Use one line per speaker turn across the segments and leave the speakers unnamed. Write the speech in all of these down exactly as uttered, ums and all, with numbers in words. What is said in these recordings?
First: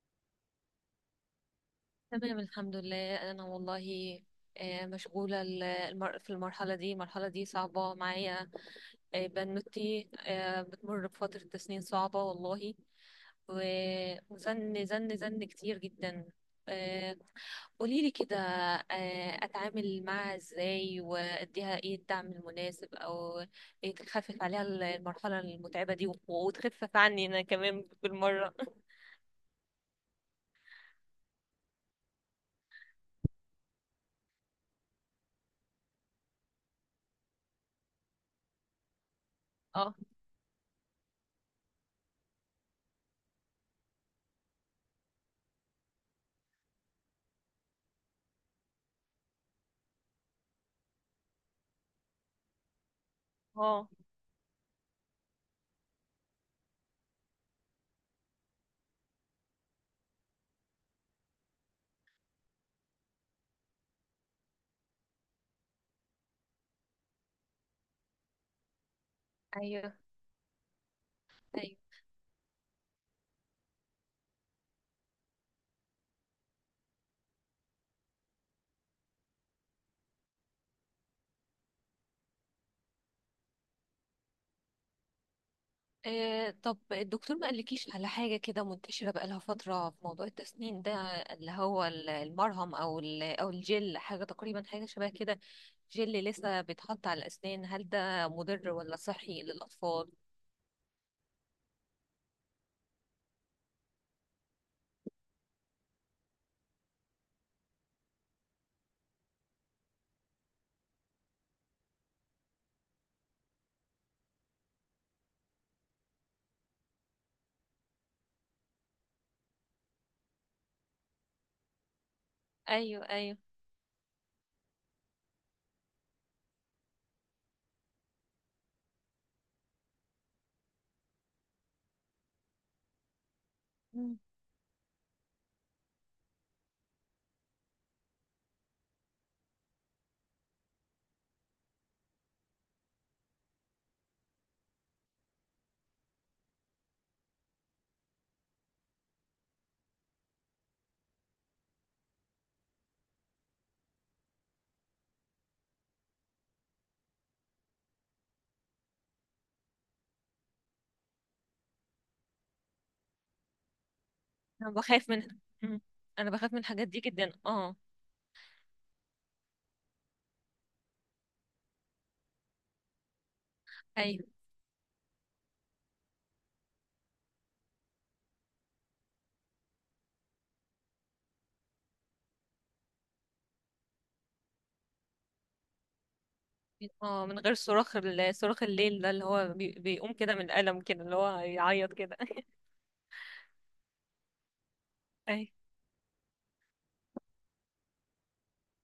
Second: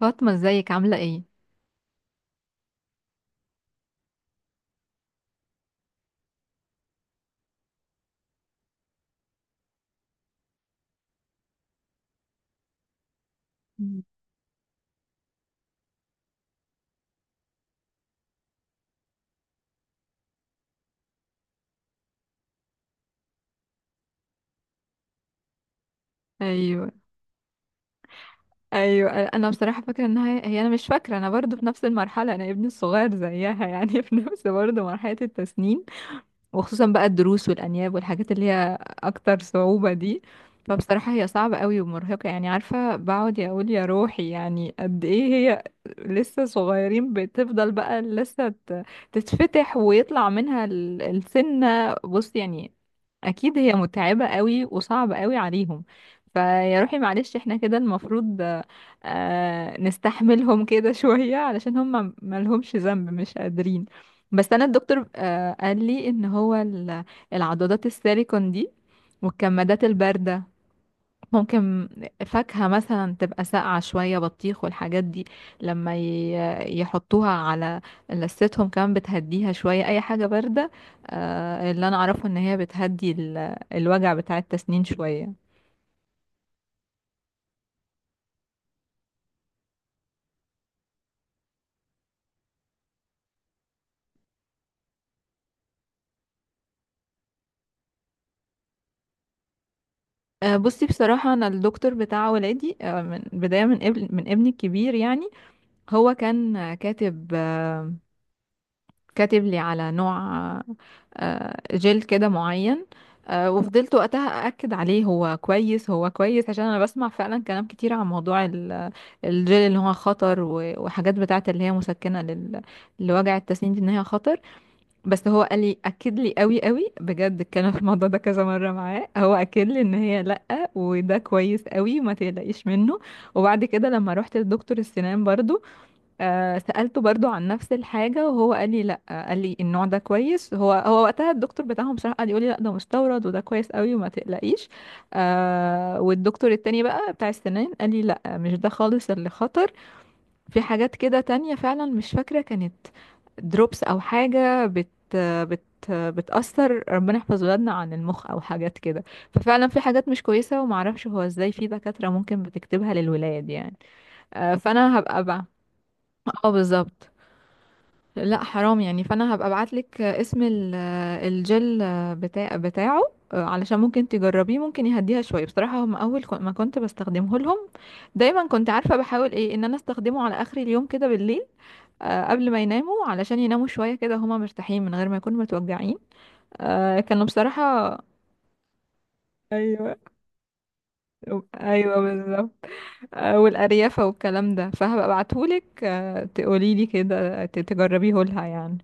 فاطمة، ازيك؟ عاملة ايه؟
تمام الحمد لله انا والله. آه، مشغوله ال- المر- في المرحله دي المرحله دي صعبه معايا. آه، بنوتي آه، بتمر بفتره تسنين صعبه والله.
مم.
و- وزن زن زن كتير جدا. آه، قوليلي كده، آه، اتعامل معاها ازاي واديها ايه الدعم المناسب او إيه تخفف عليها ال- المرحله المتعبه دي و-
ايوه،
وتخفف عني انا كمان بالمره
ايوه، انا بصراحة فاكرة انها هي هي انا مش فاكرة، انا برضو في نفس المرحلة، انا ابني الصغير زيها يعني في نفس برضو مرحلة التسنين. وخصوصا بقى الدروس والأنياب والحاجات اللي هي أكتر صعوبة
اه
دي، فبصراحة هي صعبة قوي ومرهقة، يعني عارفة بقعد يا أقول يا روحي يعني قد إيه هي لسه صغيرين. بتفضل بقى لسه ت- تتفتح ويطلع منها ال- السنة، بص يعني أكيد هي
اه،
متعبة قوي وصعبة قوي عليهم. فيا روحي معلش، احنا كده المفروض آه، نستحملهم كده شوية، علشان هم ملهمش ذنب، مش قادرين. بس انا الدكتور آه، قال لي ان هو ال- العضادات السيليكون دي والكمادات
ايوه
الباردة
ايوه.
ممكن، فاكهة مثلا تبقى ساقعة شوية، بطيخ والحاجات دي لما ي- يحطوها على لثتهم كمان بتهديها شوية، اي حاجة باردة آه، اللي انا اعرفه ان هي بتهدي ال- الوجع بتاع التسنين شوية.
آه، طب الدكتور ما قالكيش على حاجة كده منتشرة بقالها فترة في موضوع التسنين ده، اللي هو ال- المرهم أو ال- أو الجل، حاجة تقريبا حاجة شبه كده. جل لسه بيتحط على الأسنان، هل ده مضر ولا صحي للأطفال؟
آه، بصي بصراحة، أنا الدكتور بتاع ولادي آه، من بداية من ابن من ابني الكبير يعني، هو كان كاتب كاتب لي على نوع آه، جل كده معين، آه، وفضلت وقتها أأكد عليه، هو كويس هو كويس، عشان أنا بسمع فعلا كلام كتير عن موضوع ال- الجل اللي هو خطر، و- وحاجات بتاعت اللي هي مسكنة لل-
أيوه
لوجع
أيوه.
التسنين دي، إن هي خطر. بس هو قال لي، أكد لي قوي قوي بجد، اتكلم في الموضوع ده كذا مرة معاه، هو أكد لي إن هي لأ وده كويس قوي ما تقلقيش منه. وبعد كده لما
مم.
روحت لدكتور السنان برضو آه سألته برضو عن نفس الحاجة، وهو قال لي لا، آه، قال لي النوع ده كويس، هو هو وقتها الدكتور بتاعهم بصراحة قال يقول لي لا، ده مستورد وده كويس قوي وما تقلقيش. آه والدكتور التاني بقى بتاع السنان قال لي لا، مش ده خالص اللي خطر، في حاجات كده تانية فعلا مش فاكرة، كانت دروبس او حاجة بت بت بتأثر ربنا يحفظ ولادنا عن المخ او حاجات كده. ففعلا في حاجات مش كويسة، ومعرفش هو ازاي في دكاترة ممكن بتكتبها للولاد يعني. آه
أنا
فانا
بخاف
هبقى
من
بقى
مم. أنا
اه
بخاف من الحاجات دي
بالظبط،
جدا. اه
لا حرام يعني، فانا هبقى ابعتلك اسم ال- الجل بتاع بتاعه، علشان ممكن
أيوه.
تجربيه، ممكن يهديها شويه. بصراحه هم اول كو- ما كنت بستخدمه لهم دايما، كنت عارفه بحاول ايه ان انا استخدمه على اخر اليوم كده بالليل، آه، قبل ما يناموا علشان يناموا شويه كده هما مرتاحين من غير ما يكونوا متوجعين، آه، كانوا
اه، من غير صراخ
بصراحه
ال- صراخ الليل ده اللي هو بي-
ايوه،
بيقوم كده من الألم كده اللي هو يعيط
ايوه
كده
بالظبط، آه، والاريافه والكلام ده، فهبقى
أيوه.
ابعتهولك آه، تقوليلي كده ت- تجربيه لها يعني.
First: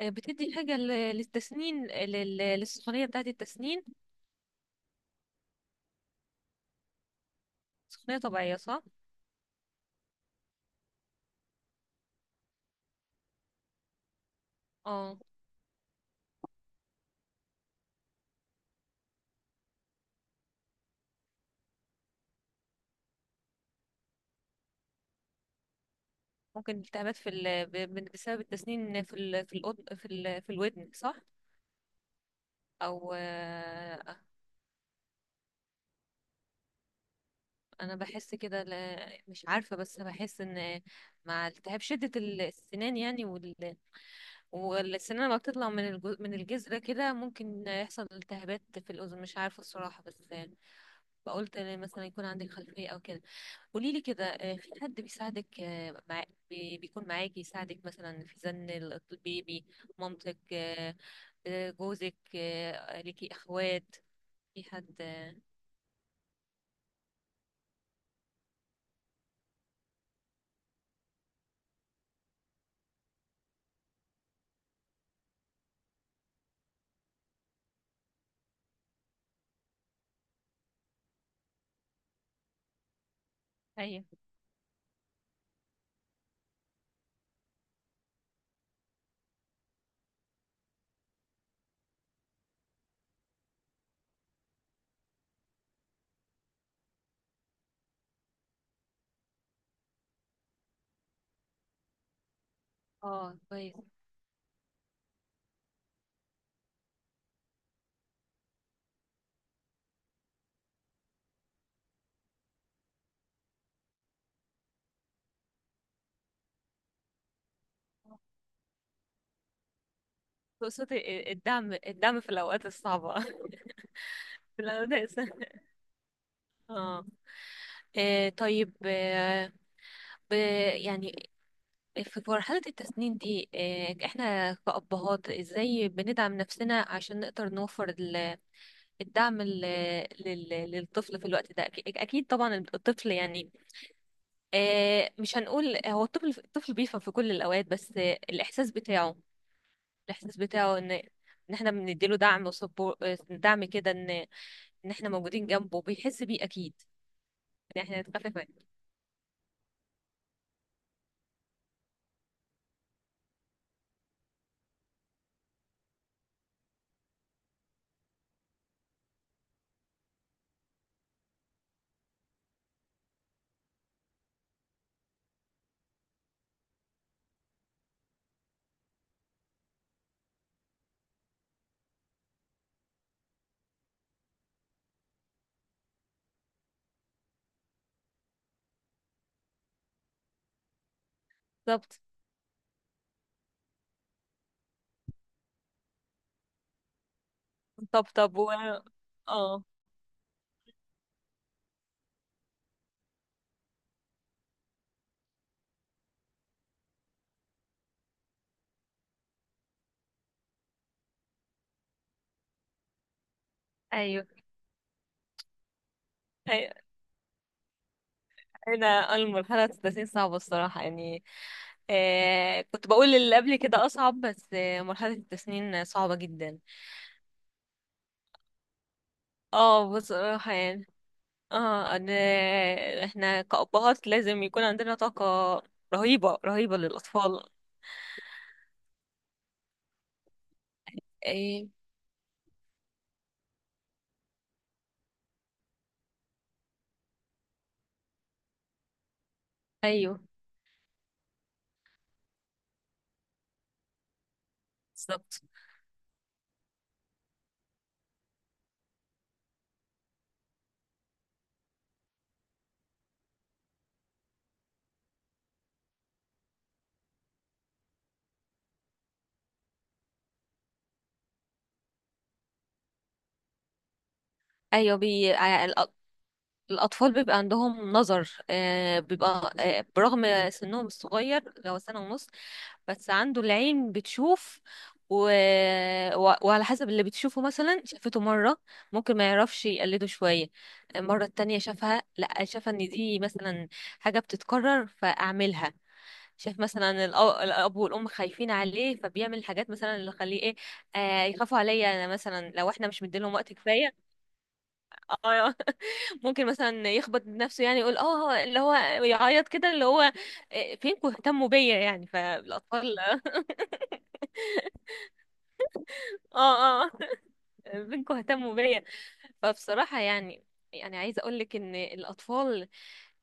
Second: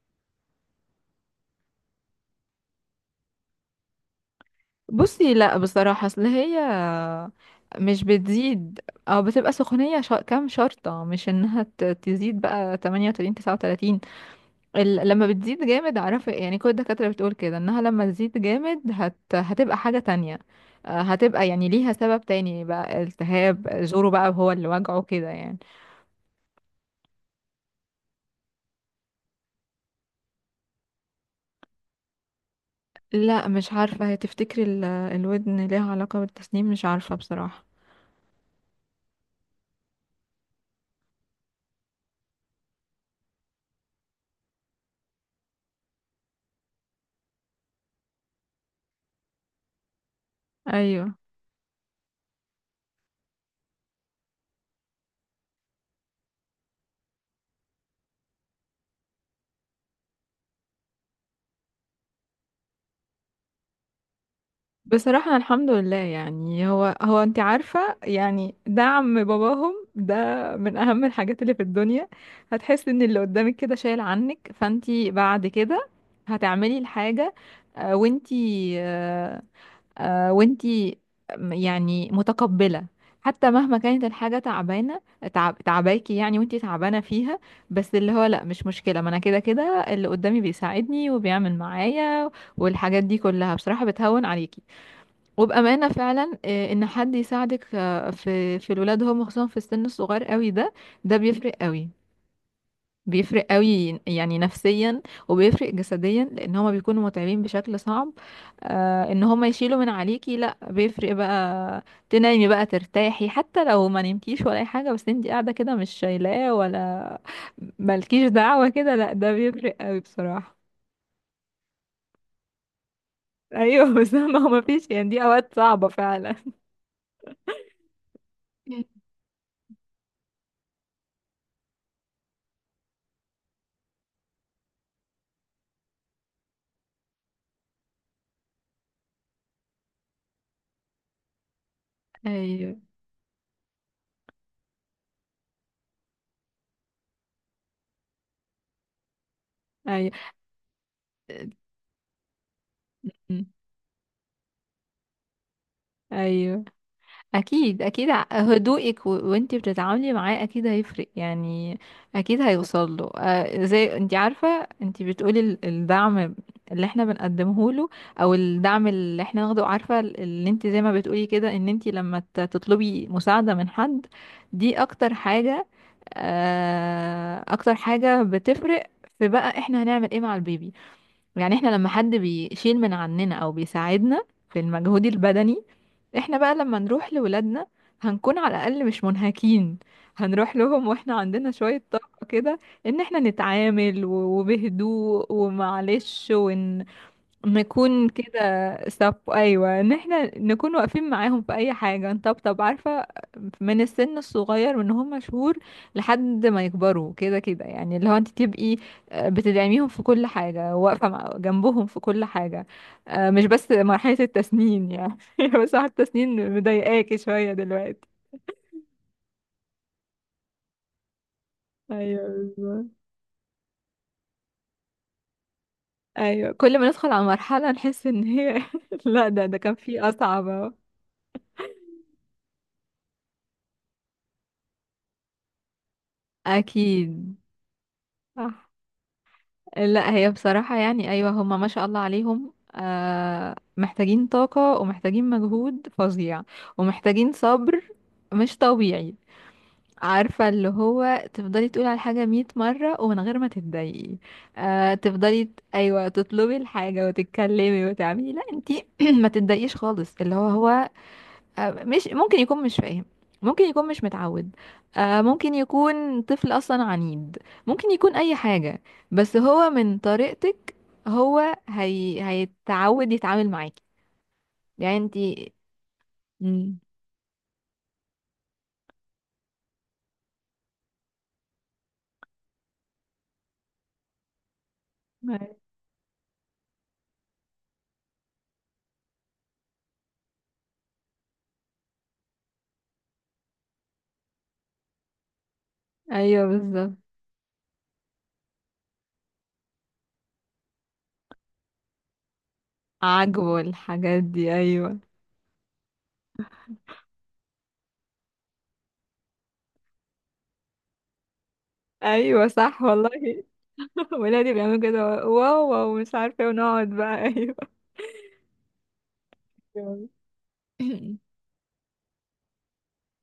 آه، بتدي حاجة لل- للتسنين، لل- للسخونية بتاعة التسنين؟
بصي لا بصراحة، اصل هي مش
سخونية طبيعية
بتزيد
صح؟
او بتبقى سخونية شا... كام شرطة، مش انها ت- تزيد بقى تمانية وتلاتين تسعة وتلاتين، ال...
اه.
لما بتزيد جامد اعرفي، يعني كل الدكاترة بتقول كده انها لما تزيد جامد هت... هتبقى حاجة تانية، آه، هتبقى يعني ليها سبب تاني بقى، التهاب زوره بقى هو اللي وجعه كده يعني.
ممكن التهابات في ال... ب- ب- بسبب التسنين في ال... في الأد... في ال... في الودن صح؟ او
لا مش عارفة، هي
آه،
تفتكري ال... الودن ليها علاقة بالتسنين؟ مش عارفة بصراحة.
انا بحس كده، لا- مش عارفة، بس بحس ان مع التهاب شدة ال- السنان يعني، وال... والسنان لما بتطلع من الج... من الجذر كده ممكن يحصل التهابات في الأذن. مش عارفة الصراحة، بس
ايوه
بقولت مثلا يكون عندك خلفية او كده. قولي لي كده، آه، في حد بيساعدك آه، مع... بي- بيكون معاكي يساعدك مثلا في زن ال- البيبي؟ مامتك، آه، آه، جوزك، آه، ليكي اخوات، في حد
بصراحة
آه،
أنا الحمد لله، يعني هو هو انت عارفة يعني دعم باباهم ده من اهم الحاجات اللي في الدنيا. هتحس ان اللي قدامك كده شايل عنك، فانت بعد كده هتعملي الحاجة آه، وانت آه، آه، وانت م- يعني متقبلة، حتى مهما كانت
ايوه.
الحاجة تعبانة، تعب تعباكي يعني، وانت تعبانة فيها، بس اللي هو لا مش مشكلة، ما انا كده كده اللي قدامي بيساعدني وبيعمل معايا، والحاجات دي كلها بصراحة بتهون عليكي. وبأمانة فعلا آه، إن حد يساعدك آه، في في الولاد هم، خصوصا في السن الصغير قوي ده، ده بيفرق قوي،
اه
بيفرق
كويس.
قوي يعني نفسيا، وبيفرق جسديا، لأن هما بيكونوا متعبين بشكل صعب، آه، إن هما يشيلوا من عليكي، لأ بيفرق بقى، تنامي بقى ترتاحي، حتى لو ما نمتيش ولا أي حاجة، بس انتي قاعدة كده مش شايلاه ولا مالكيش دعوة كده، لأ ده بيفرق قوي بصراحة.
تقصدي الدعم، الدعم في الاوقات الصعبه
أيوه بس ما هو
في
مفيش،
الاوقات
يعني دي أوقات
الصعبة.
صعبة فعلا.
اه. آه، طيب، آه، ب- يعني في مرحلة التسنين دي آه، احنا كأبهات ازاي بندعم نفسنا عشان نقدر نوفر الدعم ال- لل- للطفل في الوقت ده؟ أكي- اكيد طبعا
أيوه،
الطفل يعني آه، مش هنقول هو الطفل، الطفل بيفهم في كل الاوقات، بس آه، الاحساس بتاعه
أيوه.
الاحساس بتاعه ان ان احنا بنديله دعم وسبور،
مم.
دعم كده ان ان احنا موجودين جنبه بيحس بيه
ايوه
اكيد.
اكيد،
ان احنا
اكيد، ع-
نتخفف منه.
هدوءك و... وانتي بتتعاملي معاه اكيد هيفرق يعني، اكيد هيوصل له آه، زي انتي عارفه، انتي بتقولي ال- الدعم اللي احنا بنقدمه له، او الدعم اللي احنا ناخده، عارفه ال- اللي انتي زي ما بتقولي كده، ان انتي لما ت- تطلبي مساعده من حد دي اكتر حاجه، آه اكتر حاجه بتفرق في بقى احنا هنعمل ايه مع البيبي. يعني احنا لما حد بيشيل من عننا او بيساعدنا في المجهود البدني، احنا بقى لما نروح لولادنا هنكون على الاقل مش منهكين، هنروح لهم واحنا عندنا شوية
بالظبط.
طاقة كده، ان احنا نتعامل و- وبهدوء ومعلش ون...
طب
نكون
طب
كده.
و...
سب
اه.
ايوه ان احنا نكون واقفين معاهم في اي حاجه، نطبطب عارفه من السن الصغير، من هم شهور لحد ما يكبروا كده كده يعني، اللي هو انت تبقي آه، بتدعميهم في كل حاجه، واقفه مع- جنبهم في كل حاجه، آه، مش بس مرحله
ايوه
التسنين يعني بس واحد التسنين
أيوة.
مضايقاكي شويه دلوقتي.
هنا المرحله ستة وثلاثين صعبه الصراحه يعني.
ايوه
آه
بالظبط.
كنت بقول اللي قبل كده اصعب، بس آه مرحله التسنين صعبه
ايوه
جدا.
كل ما ندخل على مرحله نحس ان هي لا، ده ده كان
اه
في اصعب
بصراحة
أهو.
يعني. اه انا، احنا كأبهات لازم يكون عندنا طاقة رهيبة رهيبة
اكيد.
للأطفال.
صح. لا هي بصراحة، يعني أيوة، هما ما
ايه.
شاء الله عليهم آه محتاجين طاقة ومحتاجين مجهود فظيع، ومحتاجين صبر مش طبيعي.
ايوه
عارفة اللي هو تفضلي تقولي على الحاجة مية مرة ومن غير ما تتضايقي، آه
بالظبط.
تفضلي ت- أيوة تطلبي الحاجة وتتكلمي وتعملي، لا انتي ما تتضايقيش خالص، اللي هو هو آه، مش ممكن يكون مش فاهم، ممكن يكون مش متعود، آه، ممكن يكون طفل اصلا عنيد، ممكن يكون اي حاجة، بس هو من طريقتك هو هي... هيتعود يتعامل معاكي
ايوه
يعني.
بي...
انتي
ع- الأ-
مم.
الأطفال بيبقى عندهم نظر، آه بيبقى آه برغم سنهم الصغير لو سنة ونص، بس عنده العين بتشوف و...
أي-
و... وعلى حسب اللي بتشوفه. مثلا شافته مرة ممكن ما يعرفش يقلده شوية، المرة التانية شافها لا، شاف ان دي مثلا حاجة بتتكرر فأعملها.
ايوه
شاف مثلا
بالظبط،
الأ- الأب والأم خايفين عليه فبيعمل حاجات مثلا اللي خليه ايه، آه يخافوا عليا انا، مثلا لو احنا مش مديلهم وقت
عاجبه
كفاية.
الحاجات دي ايوه،
آه ممكن مثلا يخبط نفسه يعني، يقول اه آه، اللي هو يعيط كده اللي هو آه، فينكم اهتموا بيا يعني
ايوه صح
فالأطفال
والله ولادي بيعملوا كده، واو واو مش عارفه
اه
ونقعد
اه،
بقى، ايوه
بنكوا اهتموا بيا. فبصراحة
أيوة.
يعني، يعني عايزة أقولك إن الأطفال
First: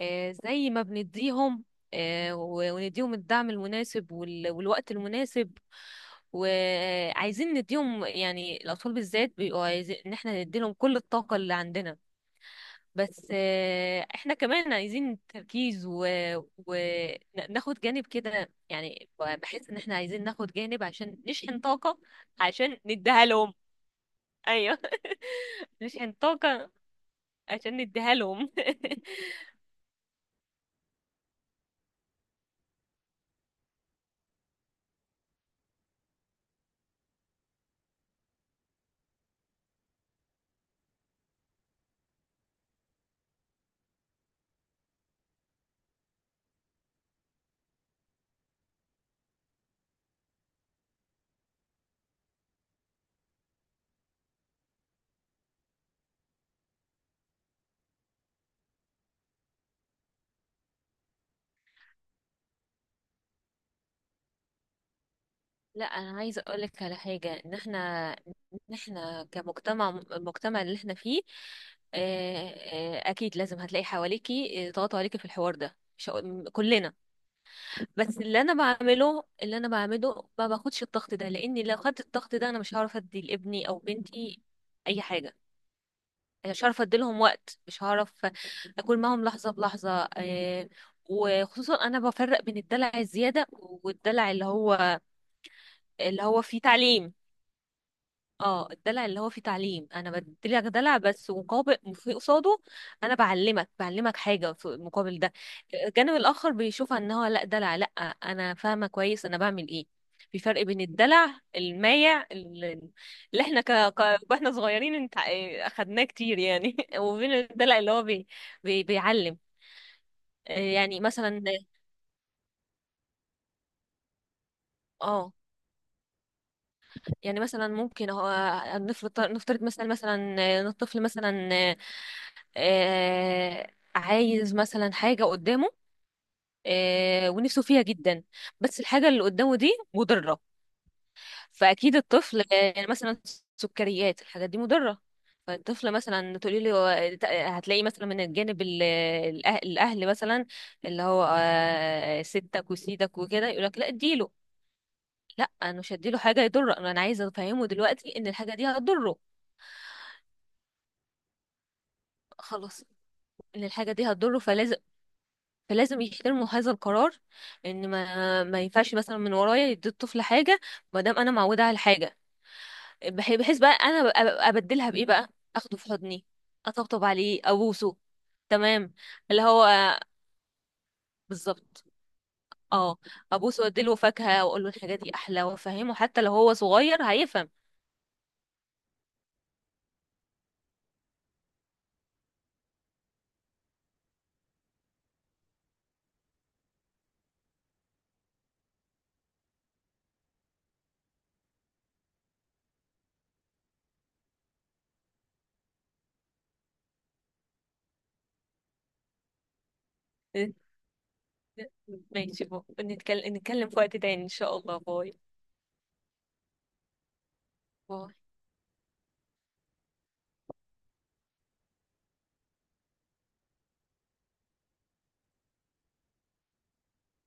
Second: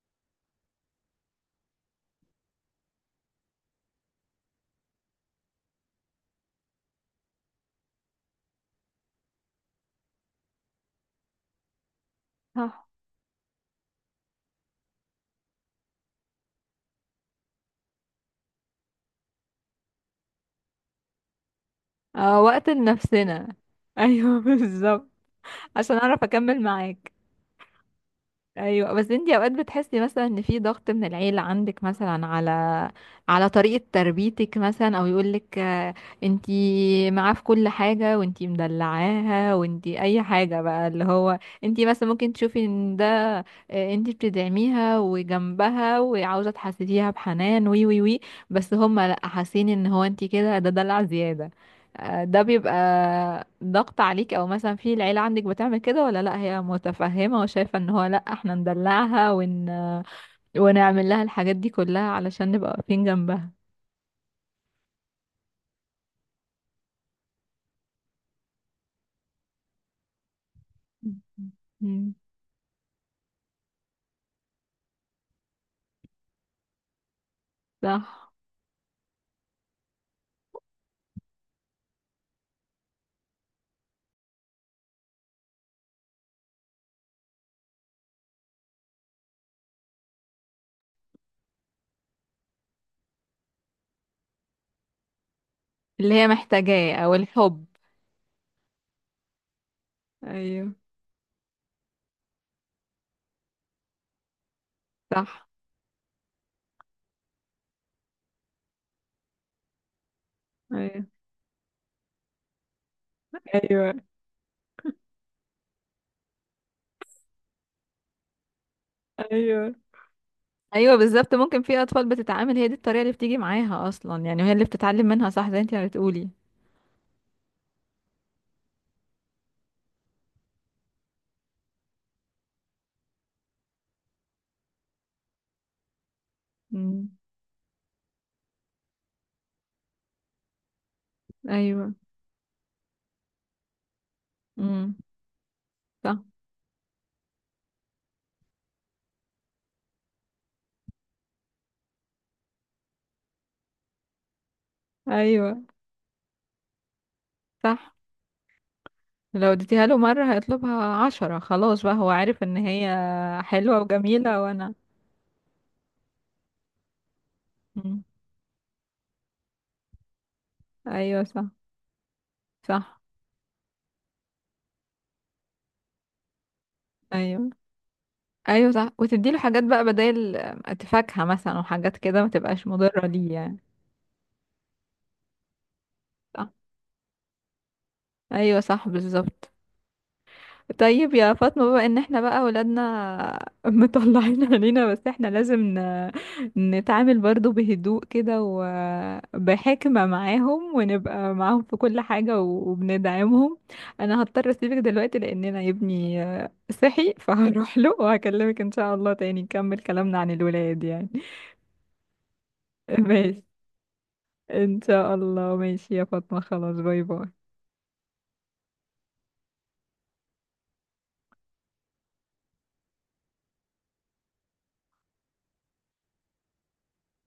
آه، زي ما بنديهم آه، و- ونديهم الدعم المناسب وال- والوقت المناسب وعايزين نديهم، يعني الأطفال بالذات بيبقوا عايزين إن احنا نديلهم كل الطاقة اللي عندنا.
صح.
بس آه، احنا كمان عايزين تركيز وناخد جانب كده، يعني بحس إن احنا عايزين ناخد جانب عشان نشحن طاقة
آه وقت
عشان نديها
لنفسنا،
لهم.
ايوه
ايوه
بالظبط، عشان
عشان
اعرف اكمل
طاقة
معاك.
عشان نديها لهم
ايوه بس انتي اوقات بتحسي مثلا ان في ضغط من العيله عندك مثلا على على طريقه تربيتك مثلا، او يقولك آه، انتي معاه في كل حاجه وانتي مدلعاها وانتي اي حاجه بقى، اللي هو انتي مثلا ممكن تشوفي ان ده آه، انتي بتدعميها وجنبها وعاوزه تحسسيها بحنان وي وي وي، بس هم لا حاسين ان هو انتي كده ده دلع زياده، آه، ده بيبقى ضغط عليك. او مثلا في العيلة عندك بتعمل كده ولا لا، هي متفهمة وشايفة ان هو لا احنا ندلعها ون... ونعمل لها الحاجات دي كلها علشان نبقى واقفين جنبها.
لا انا عايزه اقول لك على حاجه، ان احنا، ان احنا كمجتمع، المجتمع اللي احنا فيه
مم.
آه، آه، اكيد لازم هتلاقي حواليكي آه، ضغط عليكي في الحوار ده، مش هقول- كلنا. بس
صح،
اللي انا بعمله اللي انا بعمله ما باخدش الضغط ده، لاني لو خدت الضغط ده انا مش هعرف ادي لابني او بنتي اي حاجه، مش هعرف اديلهم وقت، مش هعرف اكون معاهم لحظه بلحظه. آه، وخصوصا انا بفرق بين الدلع الزياده والدلع اللي هو،
اللي
اللي
هي
هو فيه
محتاجاه او
تعليم.
الحب.
اه الدلع اللي هو فيه تعليم، انا بديلك
ايوه
دلع بس مقابل في قصاده، انا بعلمك بعلمك حاجه في المقابل ده.
صح.
الجانب الاخر بيشوفها ان هو لا دلع لا، انا فاهمه كويس انا بعمل ايه. في فرق بين
ايوه.
الدلع المايع اللي، اللي احنا ك...
ايوه.
ك... واحنا صغيرين انت اخدناه كتير يعني وبين الدلع اللي هو بي... بي... بيعلم.
ايوه.
آه،
ايوه
يعني
بالظبط،
مثلا،
ممكن في اطفال بتتعامل هي دي الطريقة اللي بتيجي معاها اصلا يعني، وهي اللي بتتعلم منها
اه
صح زي انت ما بتقولي.
يعني مثلا ممكن هو، نفرض نفترض مثلا، مثلا الطفل مثلا آه عايز مثلا حاجة قدامه
مم.
آه ونفسه فيها جدا، بس الحاجة اللي قدامه دي مضرة.
ايوه.
فأكيد الطفل آه مثلا سكريات، الحاجات دي
امم.
مضرة. فالطفل
صح.
مثلا تقولي له، هتلاقي مثلا من الجانب ال- الأه- الأهل مثلا، اللي هو آه ستك وسيدك وكده يقولك لا اديله. لا،
ايوه
انا مش هديله حاجه يضره، انا أنا عايزه افهمه
صح،
دلوقتي ان الحاجه دي هتضره.
لو اديتيها له مرة هيطلبها عشرة، خلاص بقى هو عارف ان
خلاص.
هي
ان
حلوة
الحاجه دي هتضره
وجميلة وانا.
فلازم فلازم يحترموا هذا القرار، ان
مم.
ما ما ينفعش مثلا من ورايا يدي الطفل حاجه، ما دام
ايوه
انا
صح.
معوده على الحاجه.
صح.
بح- بحيث بقى انا ببقى- ببقى ابدلها بايه بقى، اخده في حضني، اطبطب عليه،
ايوه.
ابوسه.
ايوه صح،
تمام.
وتديله
اللي
حاجات
هو
بقى بدل، فاكهة مثلا
بالظبط.
وحاجات كده ما تبقاش
اه،
مضرة ليه يعني.
ابوسه واديله فاكهه واقول له الحاجه دي احلى، وافهمه حتى لو
صح.
هو صغير هيفهم
ايوه صح بالظبط. طيب يا فاطمة، بما ان احنا بقى ولادنا مطلعين علينا، بس احنا لازم ن... نتعامل برضو بهدوء كده وبحكمة معاهم، ونبقى معاهم في كل حاجة و- وبندعمهم. انا هضطر اسيبك دلوقتي، لان انا ابني آه، صحي فهروح له وهكلمك ان شاء الله تاني نكمل كلامنا عن الولاد يعني.
ماشي بو. نتكلم
ماشي،
نتكلم في وقت تاني ان شاء الله.
ان شاء
باي
الله، ماشي يا فاطمة، خلاص، باي باي.
باي.